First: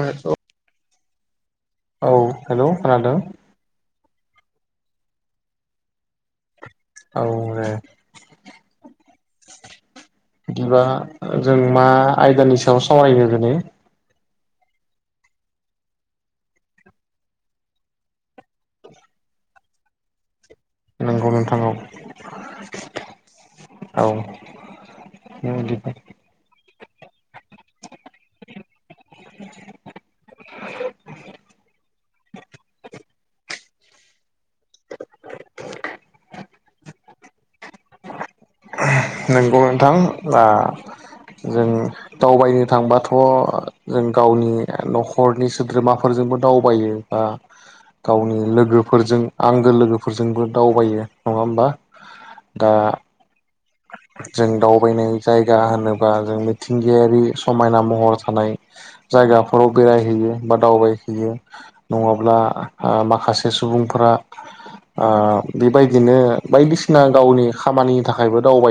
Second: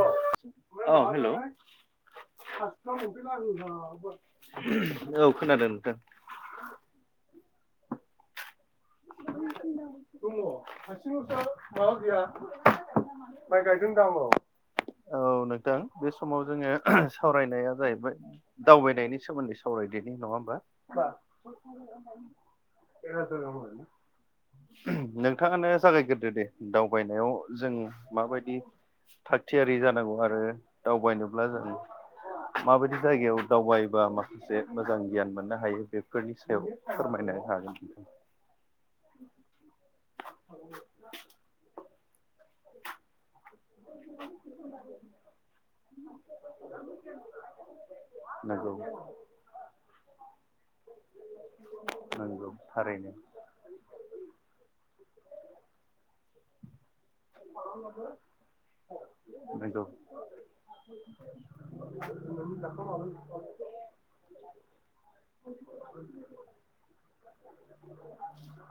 औ हेल' [unintelligible] हेलौ खोनादों [unintelligible] औ खोनादों नोंथां औ दे बिदिबा जों मा आयदानि सायाव सावरायनो दिनै [inaudible] औ नोंथां बे समाव जोङो सावरायनाया जाहैबाय दावबायनायनि सोमोन्दै सावरायदि नङा होनबा नोंगौ नोंथां औ [unintelligible] औ नोंथाङानो जागायगोरदो दे‌। दावबायनायाव जों माबायदि थागथियारि जानांगौ आरो दावबायनोब्ला जों माबायदि जायगायाव दावबायबा माखासे मोजां गियान मोननो हायो बेफोरनि सायाव फोरमायनो हागोन। [unintelligible] नंगौ नोंथां आ जों दावबायनो थांबाथ' जों गावनि न'खरनि सोद्रोमाफोरजोंबो दावबायो बा गावनि नोंगौ। लोगोफोरजों आंगो लोगोफोरजों दावबायो नङा होमबा नंगौ दा थारैनो जों दावबायनाय जायगा होनोबा जों मिथिं बिगायारि समायना महर थानाय जायगाफोराव नंगौ बेरायहैयो बा दावबायहैयो नङाब्ला ओ माखासे सुबुंफोरा ओ बेबायदिनो बायदिसिना गावनि खामानिनि थाखायबो दावबाय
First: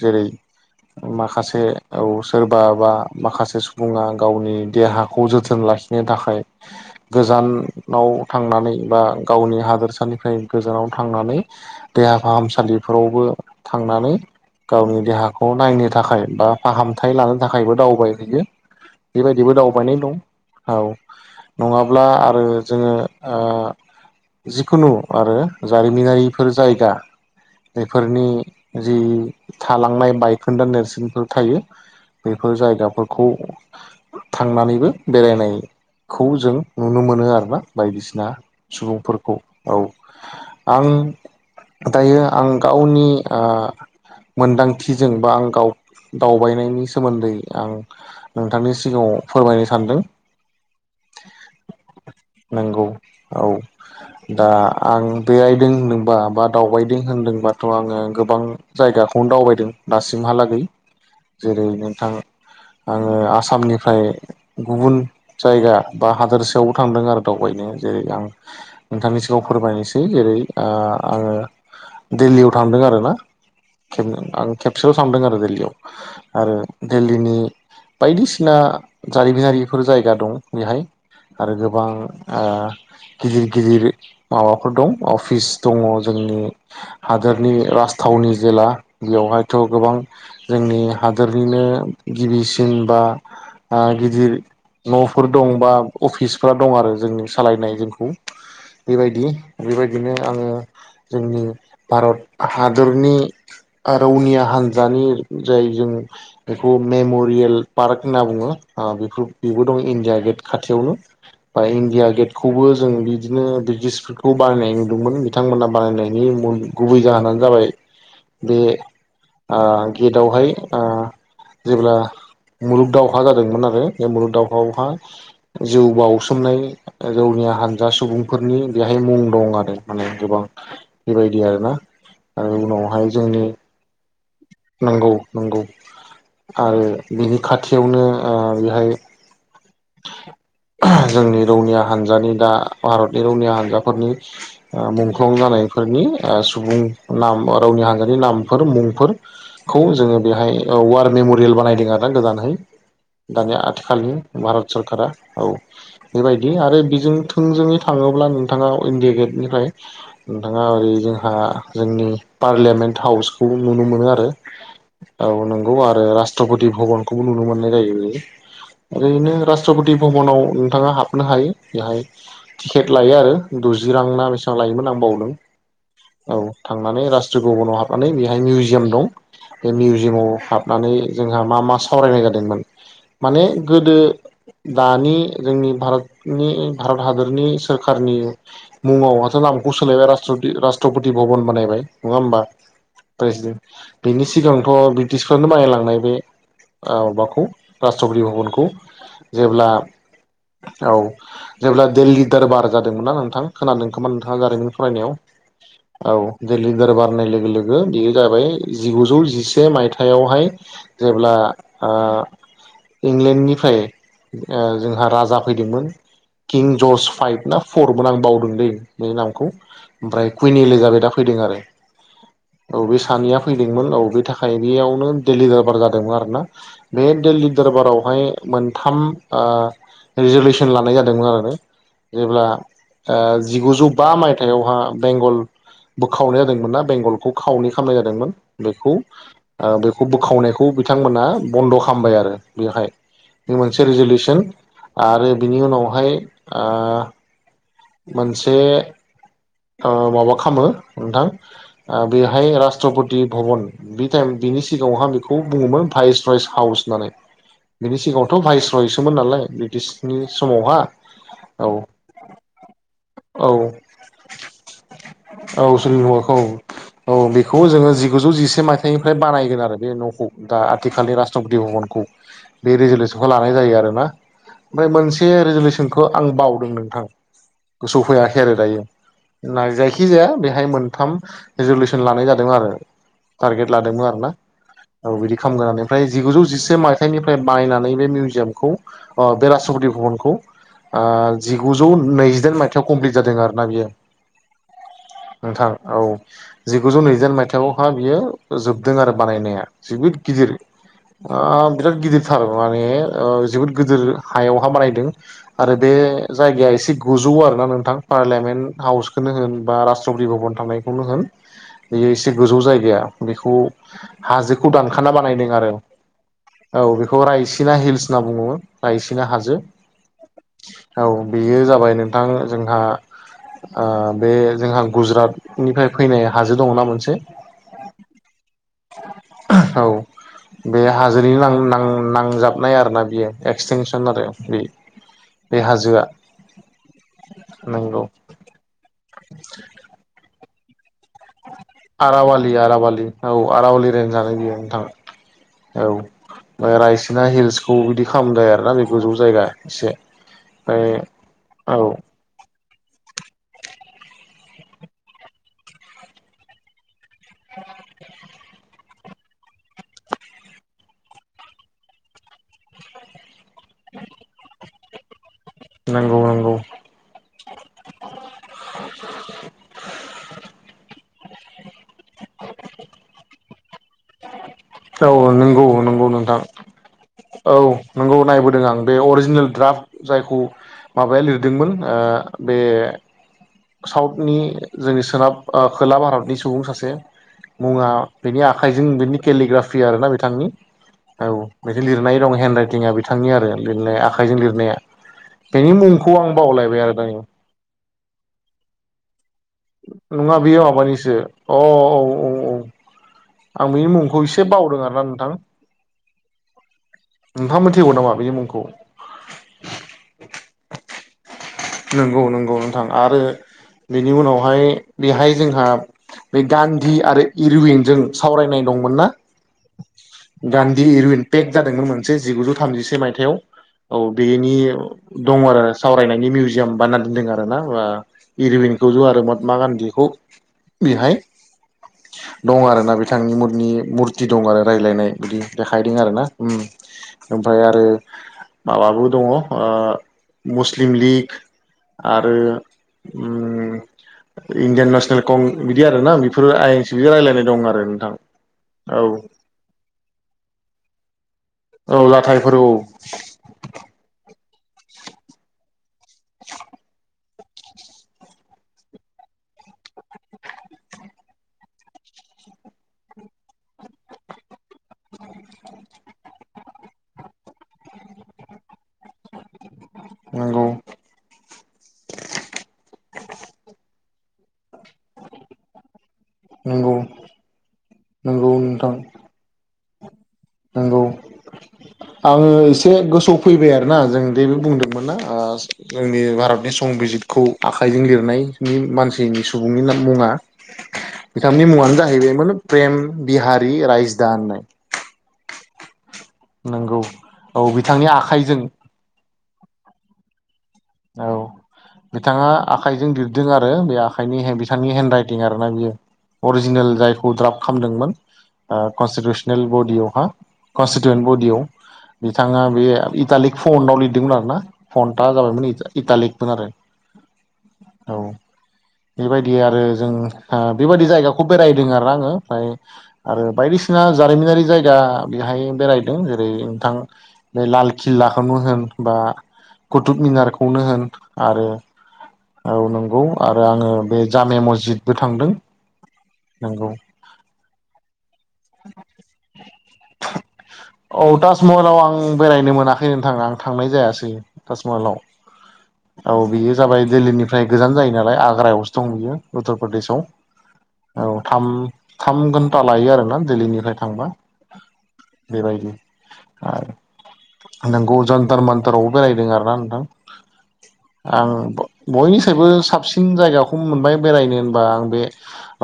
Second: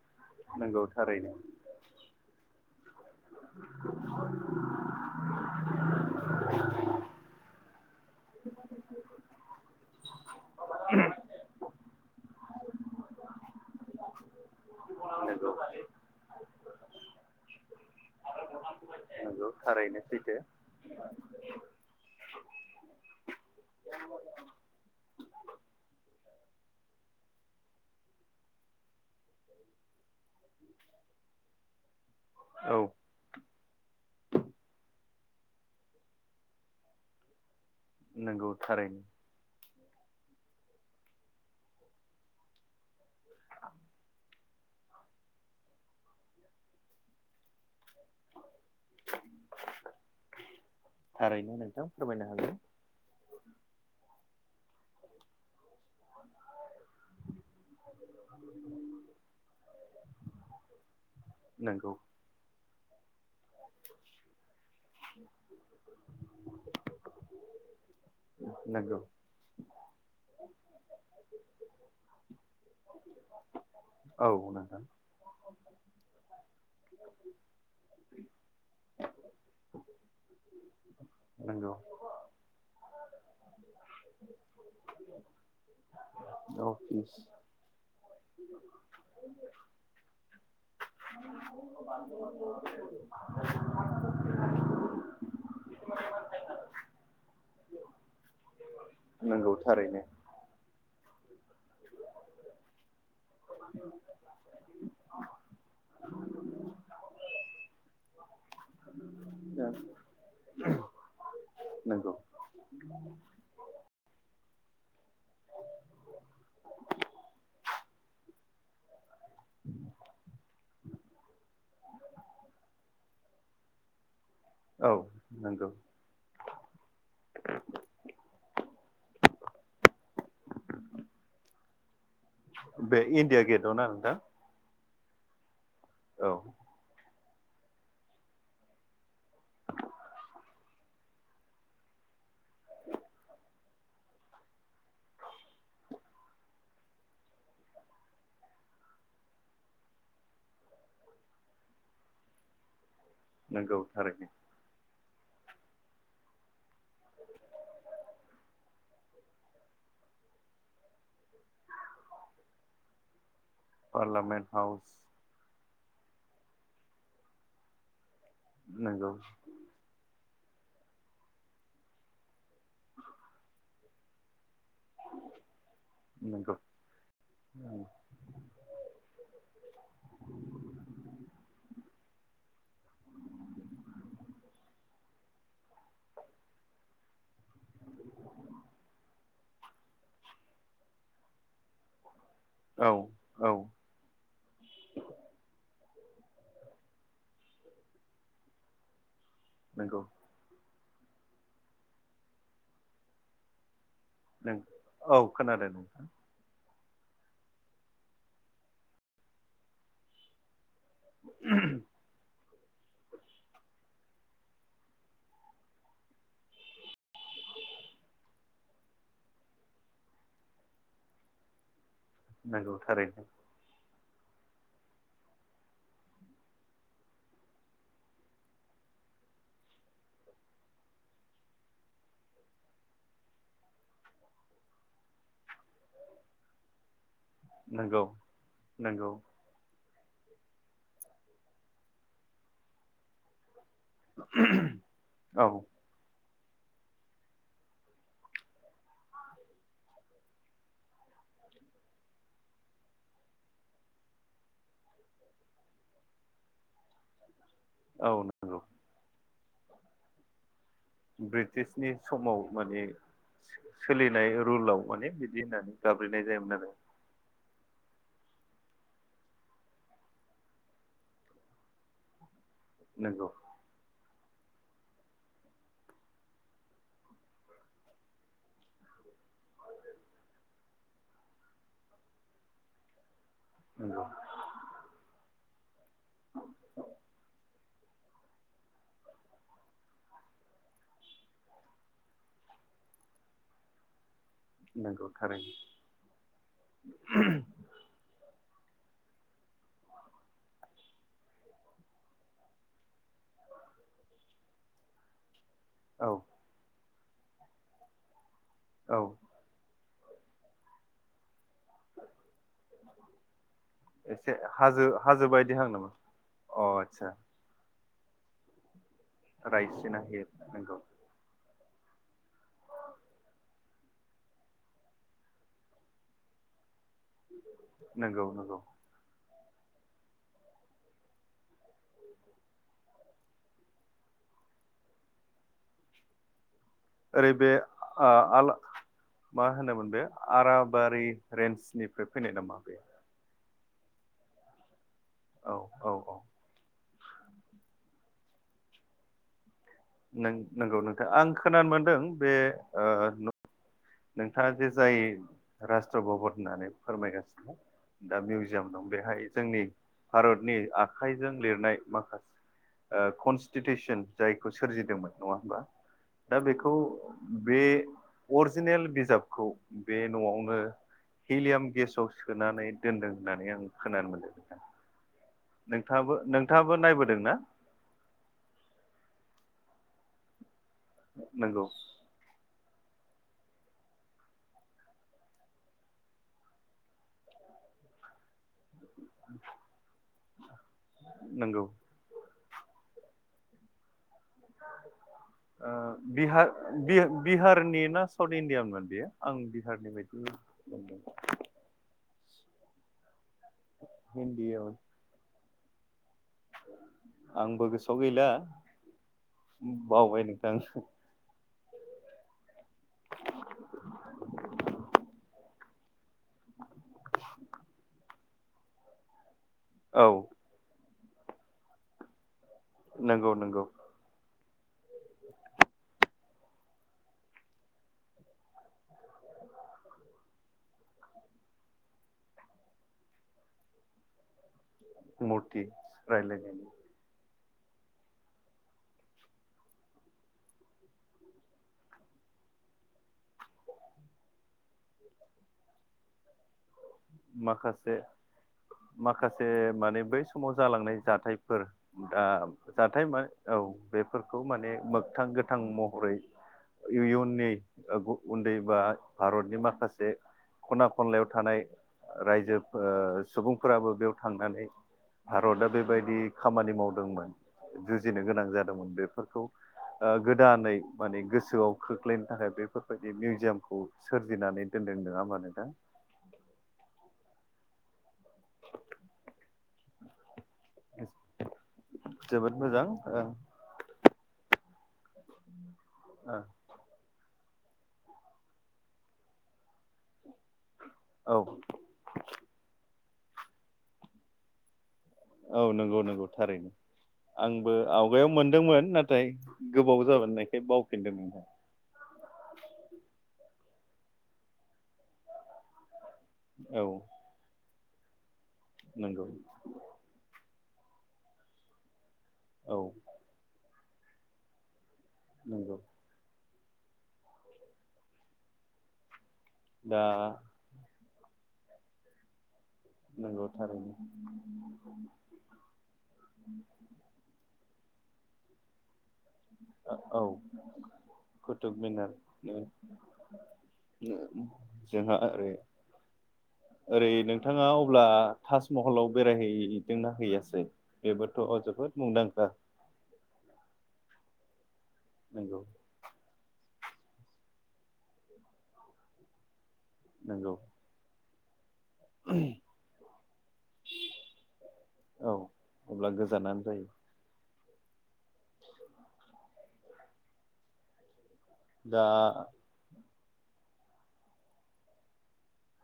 जेरै नंगौ थारैनो माखासे औ सोरबा बा माखासे सुबुङा गावनि देहाखौ जोथोन लाखिनो थाखाय गोजान आव थांनानै बा गावनि हादोरसानिफ्राय गोजानाव थांनानै देहा फाहामसा सालिफोरावबो थांनानै गावनि देहाखौ नंगौ नायनो थाखाय बा फाहामथाय लानो थाखायबो दाव बायहैयो नंगौ बेबायदिबो दावबायनाय थारैनो दं सैथो औ नङाब्ला आरो जोङो ओ जिखुनु आरो जारिमिनारि -फोर जायगा बेफोरनि जि थालांनाय बायखोन्दा नेरसोनफोर थायो बेफोर औ जायगाफोरखौ थांनानैबो बेरायनायखौ जों नुनो मोनो आरोना बायदिसिना नंगौ थारैनो सुबुंफोरखौ औ आं दायो आं गावनि ओ मोनदांथिजों बा आं दावबायनायनि सोमोन्दै आं नोंथांनि सिगाङाव फोरमायनो सानदों। नंगौ औ [unintelligible] दा आं बेरायदों होनदोंबा बा दावबायदों होनदोंबाथ' आङो गोबां जायगाखौनो दावबायदों दासिमहालागै जेरै नंगौ नोंथां आङो आसामनिफ्राय गुबुन जायगा बा हादोरसायावबो थांदों आरो दावबायनो जेरै आं नंगौ नोंथांनि सिगाङाव फोर फोरमायनोसै जेरै ओ आङो दिल्लीयाव थांदों आरोना खब औ [unintelligible] आं नोंथां खेबसेल' सानदों आरो दिल्लीयाव आरो दिल्लीनि बायदिसिना जारिमिनारिफोर जायगा दं बेहाय। आरो नंगौ गोबां ओ गिदिर गिदिर माबाफोर दं अफिस दङ जों नि अफिस हादोरनि राज गौनि जेला बेयावहायथ' गोबां जोंनि हादोरनिनो गिबिसिन बा आ गिदिर न'फोर दं बा अफिसफोरा दं आरो जोंनि सालायनाय जोंखौ। बेबायदि नंगौ थारैनो बेबायदिनो आङो जोंनि भारत हाद दरनि रौनिया हान्जानि जाय जों बेखौ मेमरियेल पार्क होनना बुङो। बेफोर बेबो दं इण्डिया गेट खाथियावनो। बा इण्डिया नंगौ गेटखौबो जों बिदिनो ब्रिटिशफोरखौ बानायनाय नुदोंमोन बिथांमोना बानायनायनि गुबै जाहोनानो जाबाय बे ओ गेटआवहाय ओ जेब्ला मुलुग दावहा जादोंमोन आरो बे मुलुग दावहा औ नंगौ बावहा जौ बासोमनाय जौनिया हानजा सुबुंफोरनि बेहाय मुं दं। माने गोबां बेबायदि आरोना। आरो बे इण्डिया गेटआव ना नोंथां? नंगौ-नंगौ औ आरो बिनि खाथियावनो बेहाय जोंनि रौनिया हानजानि दा भारतनि रौनिया हानजा फोरनि मुंख्लं जानायफोरनि सुबुं नाम रौनिया हान्जानि नामफोर फोर खौ जोङो बेवहाय वार मेमरियेल बानायदों आरोना गोदानहै। दानिया नंगौ आथिखालनि थारैनो सरखारा औ बेबायदि आरो बेजों थोंजोङै थाङोब्ला नोंथाङा इण्डिया गेटनिफ्राय नोंथाङा ओरै जोंहा जोंनि पार्लियामेन्ट हाउस खौ नुनो मोनो आरो पार्लामेन्ट हाउस औ नों गौ आरो रास्ट्रपति भबनखौबो नुनो मोननाय जायो। नंगौ ओरैनो रास्ट्रपति भबनाव नोंथाङा हाबनो हायो बेहाय टिकेट लायो आरो द'जि रां ना बेसे बेसां लायोमोन आं बावदों। औ नंगौ थांनानै रास्ट्र भबनाव हाबनानै बेहाय मिउजियाम दं बे मिउजियामाव हाबनानै जोंहा मा मा सावरायनाय जादोंमोन माने गोदो दानि जोंनि भारतनि भारतनि हादरनि सोरखारनि मुङावहाथ' नामखौ सोलायबाय राष्ट्रपति भबन बानायबाय नङा होमबा? औ औ प्रेसिडेन्ट बिनि सिगांथ' ब्रिटिसफ्रानो बनायलांनाय बे माबाखौ राष्ट्रपति भबनखौ जेब्ला नंगौ औ जेब्ला दिल्ली दरबार जादोंमोनना नोंथां खोनादों खोमा नोंथाङा नों जारिमिन फरायनायाव औ खोनादों नोंथां औ जे लिदार बारनाय लोगो लोगो बेयो जाबाय जिगुजौ जिसे मायथाइयावहाय जेब्ला ओ इंलेण्डनि निफ्राय ओ जोंहा राजा फैदोंमोन। किं जर्स फाइभ ना फरमोन आं बावदों दै बे नामखौ ओमफ्राय कुइन एले जाबाय दा फै दों आरो नंगौ औ बे थारैनो सानैया फैदोंमोन औ बे थाखायनियावनो दिल्ली दरबार जादोंमोन आरोना बे दिल्ली दरबारावहाय मोनथाम रिजलेउसन लानाय जादोंमोन आरो। जेब्ला जिगुजौ बा मायथायाववहा बेंगल बोखावनाय जादोंमोन ना बेंगलखौ खावनै खालामनाय नंगौ जादोंमोन बेखौ नंगौ बे खौ बोखावनायखौ बिथांमोना बन्द' खालामबाय आरो बेहाय। बे मोनसे रेजुलिउसन आरो औ बिनि उनावहाय ओ मोनसे ओ माबा खालामो नोंथां बेहाय राष्ट्रपति भबन बे टाइम बिनि सिगाङावहा बेखौ बुङोमोन भाइस राइस हाउस होननानै। बिनि औ सिगाङावथ' नंगौ भाइस रयसोमोन नालाय ब्रिटिशनि समावहा औ ब्रिटिशनि समाव माने औ सोलिनाय रुलाव माने बिदि औ होननानै गाबज्रिनाय जायामोन आरो। बेखौ जोङो जि गुजौ जिसे मायथाइनिफ्राय बानायगोन आरो बे न'खौ दा आथिखालनि रास्ट्रपति भबनखौ बे रिजुलेसनखौ नंगौ लानाय जायो आरोना। ओमफ्राय मोनसे रिजुलेसनखौ आं बावदों नोंथां। गोसौआव फैयाखै आरो दायो। ना जायखिजाया बेहाय मोनथाम रेजलिउसन लानाय जादों आरो। टारगेट नंगौ लादोंमोन आरो ना औ बिदि खालामगोन होननानै ओमफ्राय जिगुजौ जिसे मायथाइनिफ्राय बायनानैनो बे मिउजियामखौ बे रास्ट्रपति भबनखौ। आ जिगुजौ नैजिदाइन मायथाइाव कमप्लिट जादों आरो ना बियो। नंगौ थारैनो नोंथां औ जिगुजौ नैजिदाइन मायथायावहा बियो जोबदों आरो बानायनाया। जोबोद गिदिर। ओ बिराद गिदिरथार माने जोबोद गिदिर हायावहा बानायदों। आरो बे औ जायगाया एसे गोजौ आरो ना नोंथां पार्लियामेन्ट औ हाउसखौनो होनबा रास्ट्रपटि भबन थांनायखौनो होन बेयो एसे गोजौ जायगाया बेखौ। एसे हाजोखौ हाजो दानखाना हाजो बानायदों बायदि हां आरो। नामा अ औ आदसा बेखौ रायसिना हिल्स होनना बुङो रायसिना हाजो। रायसिना हिल नंगौ औ बेयो जाबाय नोंथां जोंहा आ बे जोंहा गुजरातनिफ्राय फैनाय हाजो दङ ना मोन नंगौ नंगौ औ बे हाजोनि नां नां नांजाबनाय आरोना। बेयो एक्सटेनसन आरो बे बे हाजोआ ओरै बे नंगौ आ मा होनोमोन बे आराबारि रेन्जनिफ्राय फैनाय आराबालि नामा बे आराबालि औ आरवालि रेन्जआनो बियो नोंथां। औ ओमफ्राय रायसिना हिल्सखौ बिदि खालामदों आरोना बे गोजौ जायगा एसे नों नंगौ ओमफ्राय नोंथां आं खोनानो औ मोनदों बे ओ। नोंथाङा जे जाय राष्ट्र भबन होननानै फोरमायगासिनो दा मिउजियाम बेहाय जोंनि भारतनि आखाइजों लिरनाय माखासे ओ कन्स स्टिटिउसन जायखौ सोरजिदोंमोन। नङा होनबा नंगौ दा नंगौ बेखौ बे अर जिनेल बिजाबखौ बे न'आवनो हिलियाम गेसाव सोनानै दोनदों होननानै आं खोनानो मोनदों। नोंथां औ नंगौ नंगौ नोंथाङाबो नोंथां नोंथाङाबो नायबोदोंना औ नंगौ नायबोदों आं बे अरिजिनेल द्राफ्ट जायखौ माबाया नंगौ लिरदोंमोन ओ बे साउथनि जोंनि सोनाब खोला भारतनि सुबुं सासे मुङा बिनि आखाइजों बिनि केलिग्राफि आरोना बिथांनि। औ नंगौ मोनसे लिरनाय दं हेन्दड राइटिंआ बिथांनि आरो लिरनाय आ आखाइजों लिरनाया। ओ बेनि मुंखौ आं बावलायबाय आरो दा नै [inaudible] इणडिया होनबा बियो नङा बेयो माबानिसो अ औ औ आं बेनि मुंखौ एसे हिन्दीयाव बावदों आरो ना नोंथां नोंथाङा आंबो मिथिगौ गोसोआव नामा गैला बेनि मुंखौ बावबाय नोंथां नंगौ नंगौ नोंथां आरो बेनि उनावहाय बेहाय जोंहा बे गान्धी आरो इरुइनजों सावरायनाय दंमोन ना औ बे इरुइन पेक जादोंमोन मोनसे जिगु थामजसे मायथायाव नंगौ नंगौ औ बे नि दं आरो सावरायनायनि मिउजि याम बानायना दोनदों आरोना आ इरुविनखौ ज' आरो महात्मा गान्धीखौ बेहाय दं आरो ना बिथांनि मनि मुरथि दं आरो रायजलायनाय बिदि मुरथि देखायदों आरो ना ओ रायलायनायनि ओमफ्राय आरो माबाबो दङ ओ मुस्लिम लिग आरो ओम इण्डियान नेसनेलकं बिदि आरो ना बेफोरो आय माखासे औ माखासे माने बै समाव जालांनाय जाथाय औ दा जाथायफोर औ जाथाय मोन औ बेफोरखौ माने मोगथां गोथां महर फाय इयुनिट ओ उन्दै बा भारतनि माखासे खना खनलायाव थानाय रायजो ओ सुबुंफोराबो बेयाव थांनानै भारतआ बेबायदि खामानि मावदोंमोन जुजिनो गोनां जादोंमोन बेफोरखौ ओ नंगौ गोदानै माने गोसोआव खोख्लैनो थाखाय बेफोरबायदि मिउजियामखौ सोरजिनानै दोनदों नङा होमबा नोंथां नंगौ नंगौ नोंथां नंगौ आङो जोबोद मोजां एसे गोसोआव फैबाय आरो ना जों दे बे बुंदोंमोन ना? ओ जोंनि ओ भारतनि संबिजितखौ आखाइजों लिरनायनि मानसिनि सुबुंनि मुङा औ बिथांनि मुङानो जाहैबायमोन प्रेम बिहारि रायज दा होननाय औ नंगौ नंगौ थारैनो नंगौ औ आंबो बिथांनि आवगायाव आखाइजों मोनदोंमोन नाथाय गोबाव जाबोनायखाय औ बावफिनदों बिथाङा आखाइजों लिरदों आरो बे आखाइनि बिथांनि हेन्ड राइटिं आरोना बियो औ अरिजिनेल जायखौ द्राफ्ट खालामदोंमोन नंगौ कनस्टिटिउसनेल बडियावहा कनस्टिटिवेन्ट बडियाव बिथाङा बे औ इटालिक फनआव लिरदोंमोन आरोना फनटा जाबाय मोन नंगौ बिदिमोन आरो औ बेबायदि आरो दा जों बेबायदि जायगाखौ बेरायदों आरो आङो ओमफय आरो नंगौ थारैनो बायदिसिना जारिमिनारि जायगा बेहाय बेरायदों जेरै नोंथां बे लाल किल्लाखोनो होन बा औ कुथुुब इनार खौनो होन आरो कुटुब मिनार औ नंगौ आरो आङो बे जामे जोंहा मस्जिदबो थांदों ओरै नंगौ ओरै नोंथाङा अब्ला ताजमहलाव बेरायहैदोंना हैयासै औ बेबोथ' ताजमहलाव जोबोद आं मुंदांखा बेरायनो मोनाखै नोंथां आं थांनाय जायासै ताजमहलाव नंगौ औ बियो जाबाय दिल्लीनिफ्राय गोजान जायो नालाय आग्रायावसो दं बियो उत्तर प्रदेशआव नंगौ औ थाम थाम घन्टा लायो आरोना दिल्लीनिफ्राय थांबा औ बेबायदि अब्ला गोजानानो जायो आरो नोंगौ जन्थार मानथारावबो बेरायदों आरोना नोंथां आं दा बयनिसायबो साबसिन बांसिन जायगाखौनो मोनबाय बेरायनो होनबा आं बे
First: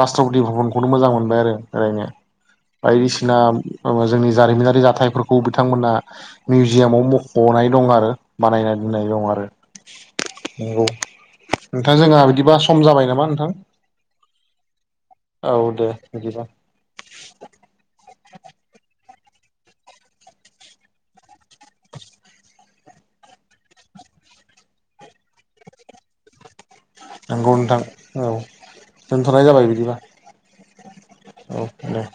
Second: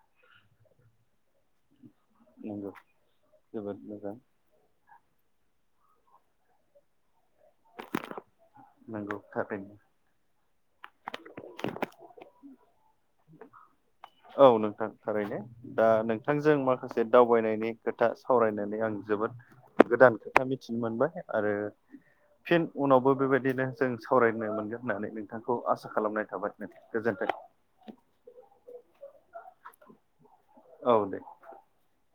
रास्ट्रपति भबनखौनो मोजां मोनबाय आरो बेरायनो नंगौ बायदिसिना जोबोद मोजां जोंनि जारिमिनारि जाथाय फोरखौ बिथांमोनहा मिउजियामाव मखनाय दं आरो बानायना दोननाय नंगौ दं आरो थारैनो नंगौ नोंथां जोंहा बिदिबा सम जाबाय नामा नोंथां औ नोंथां थारैनो औ दे दा बिदिबा नोंथांजों माखासे दावबायनायनि खोथा सावरायनानै आं जोबोद गोदान खोथा मिथिनो मोनबाय आरो फिन उनावबो बेबायदिनो जों सावरायनो मोनगोन होननानै नोंथांखौ आसा खालामनाय थाबाय। नोंथां गोजोन्थों नंगौ नोंथां औ दोनथ'नाय जाबाय बिदिबा औ दे औ दे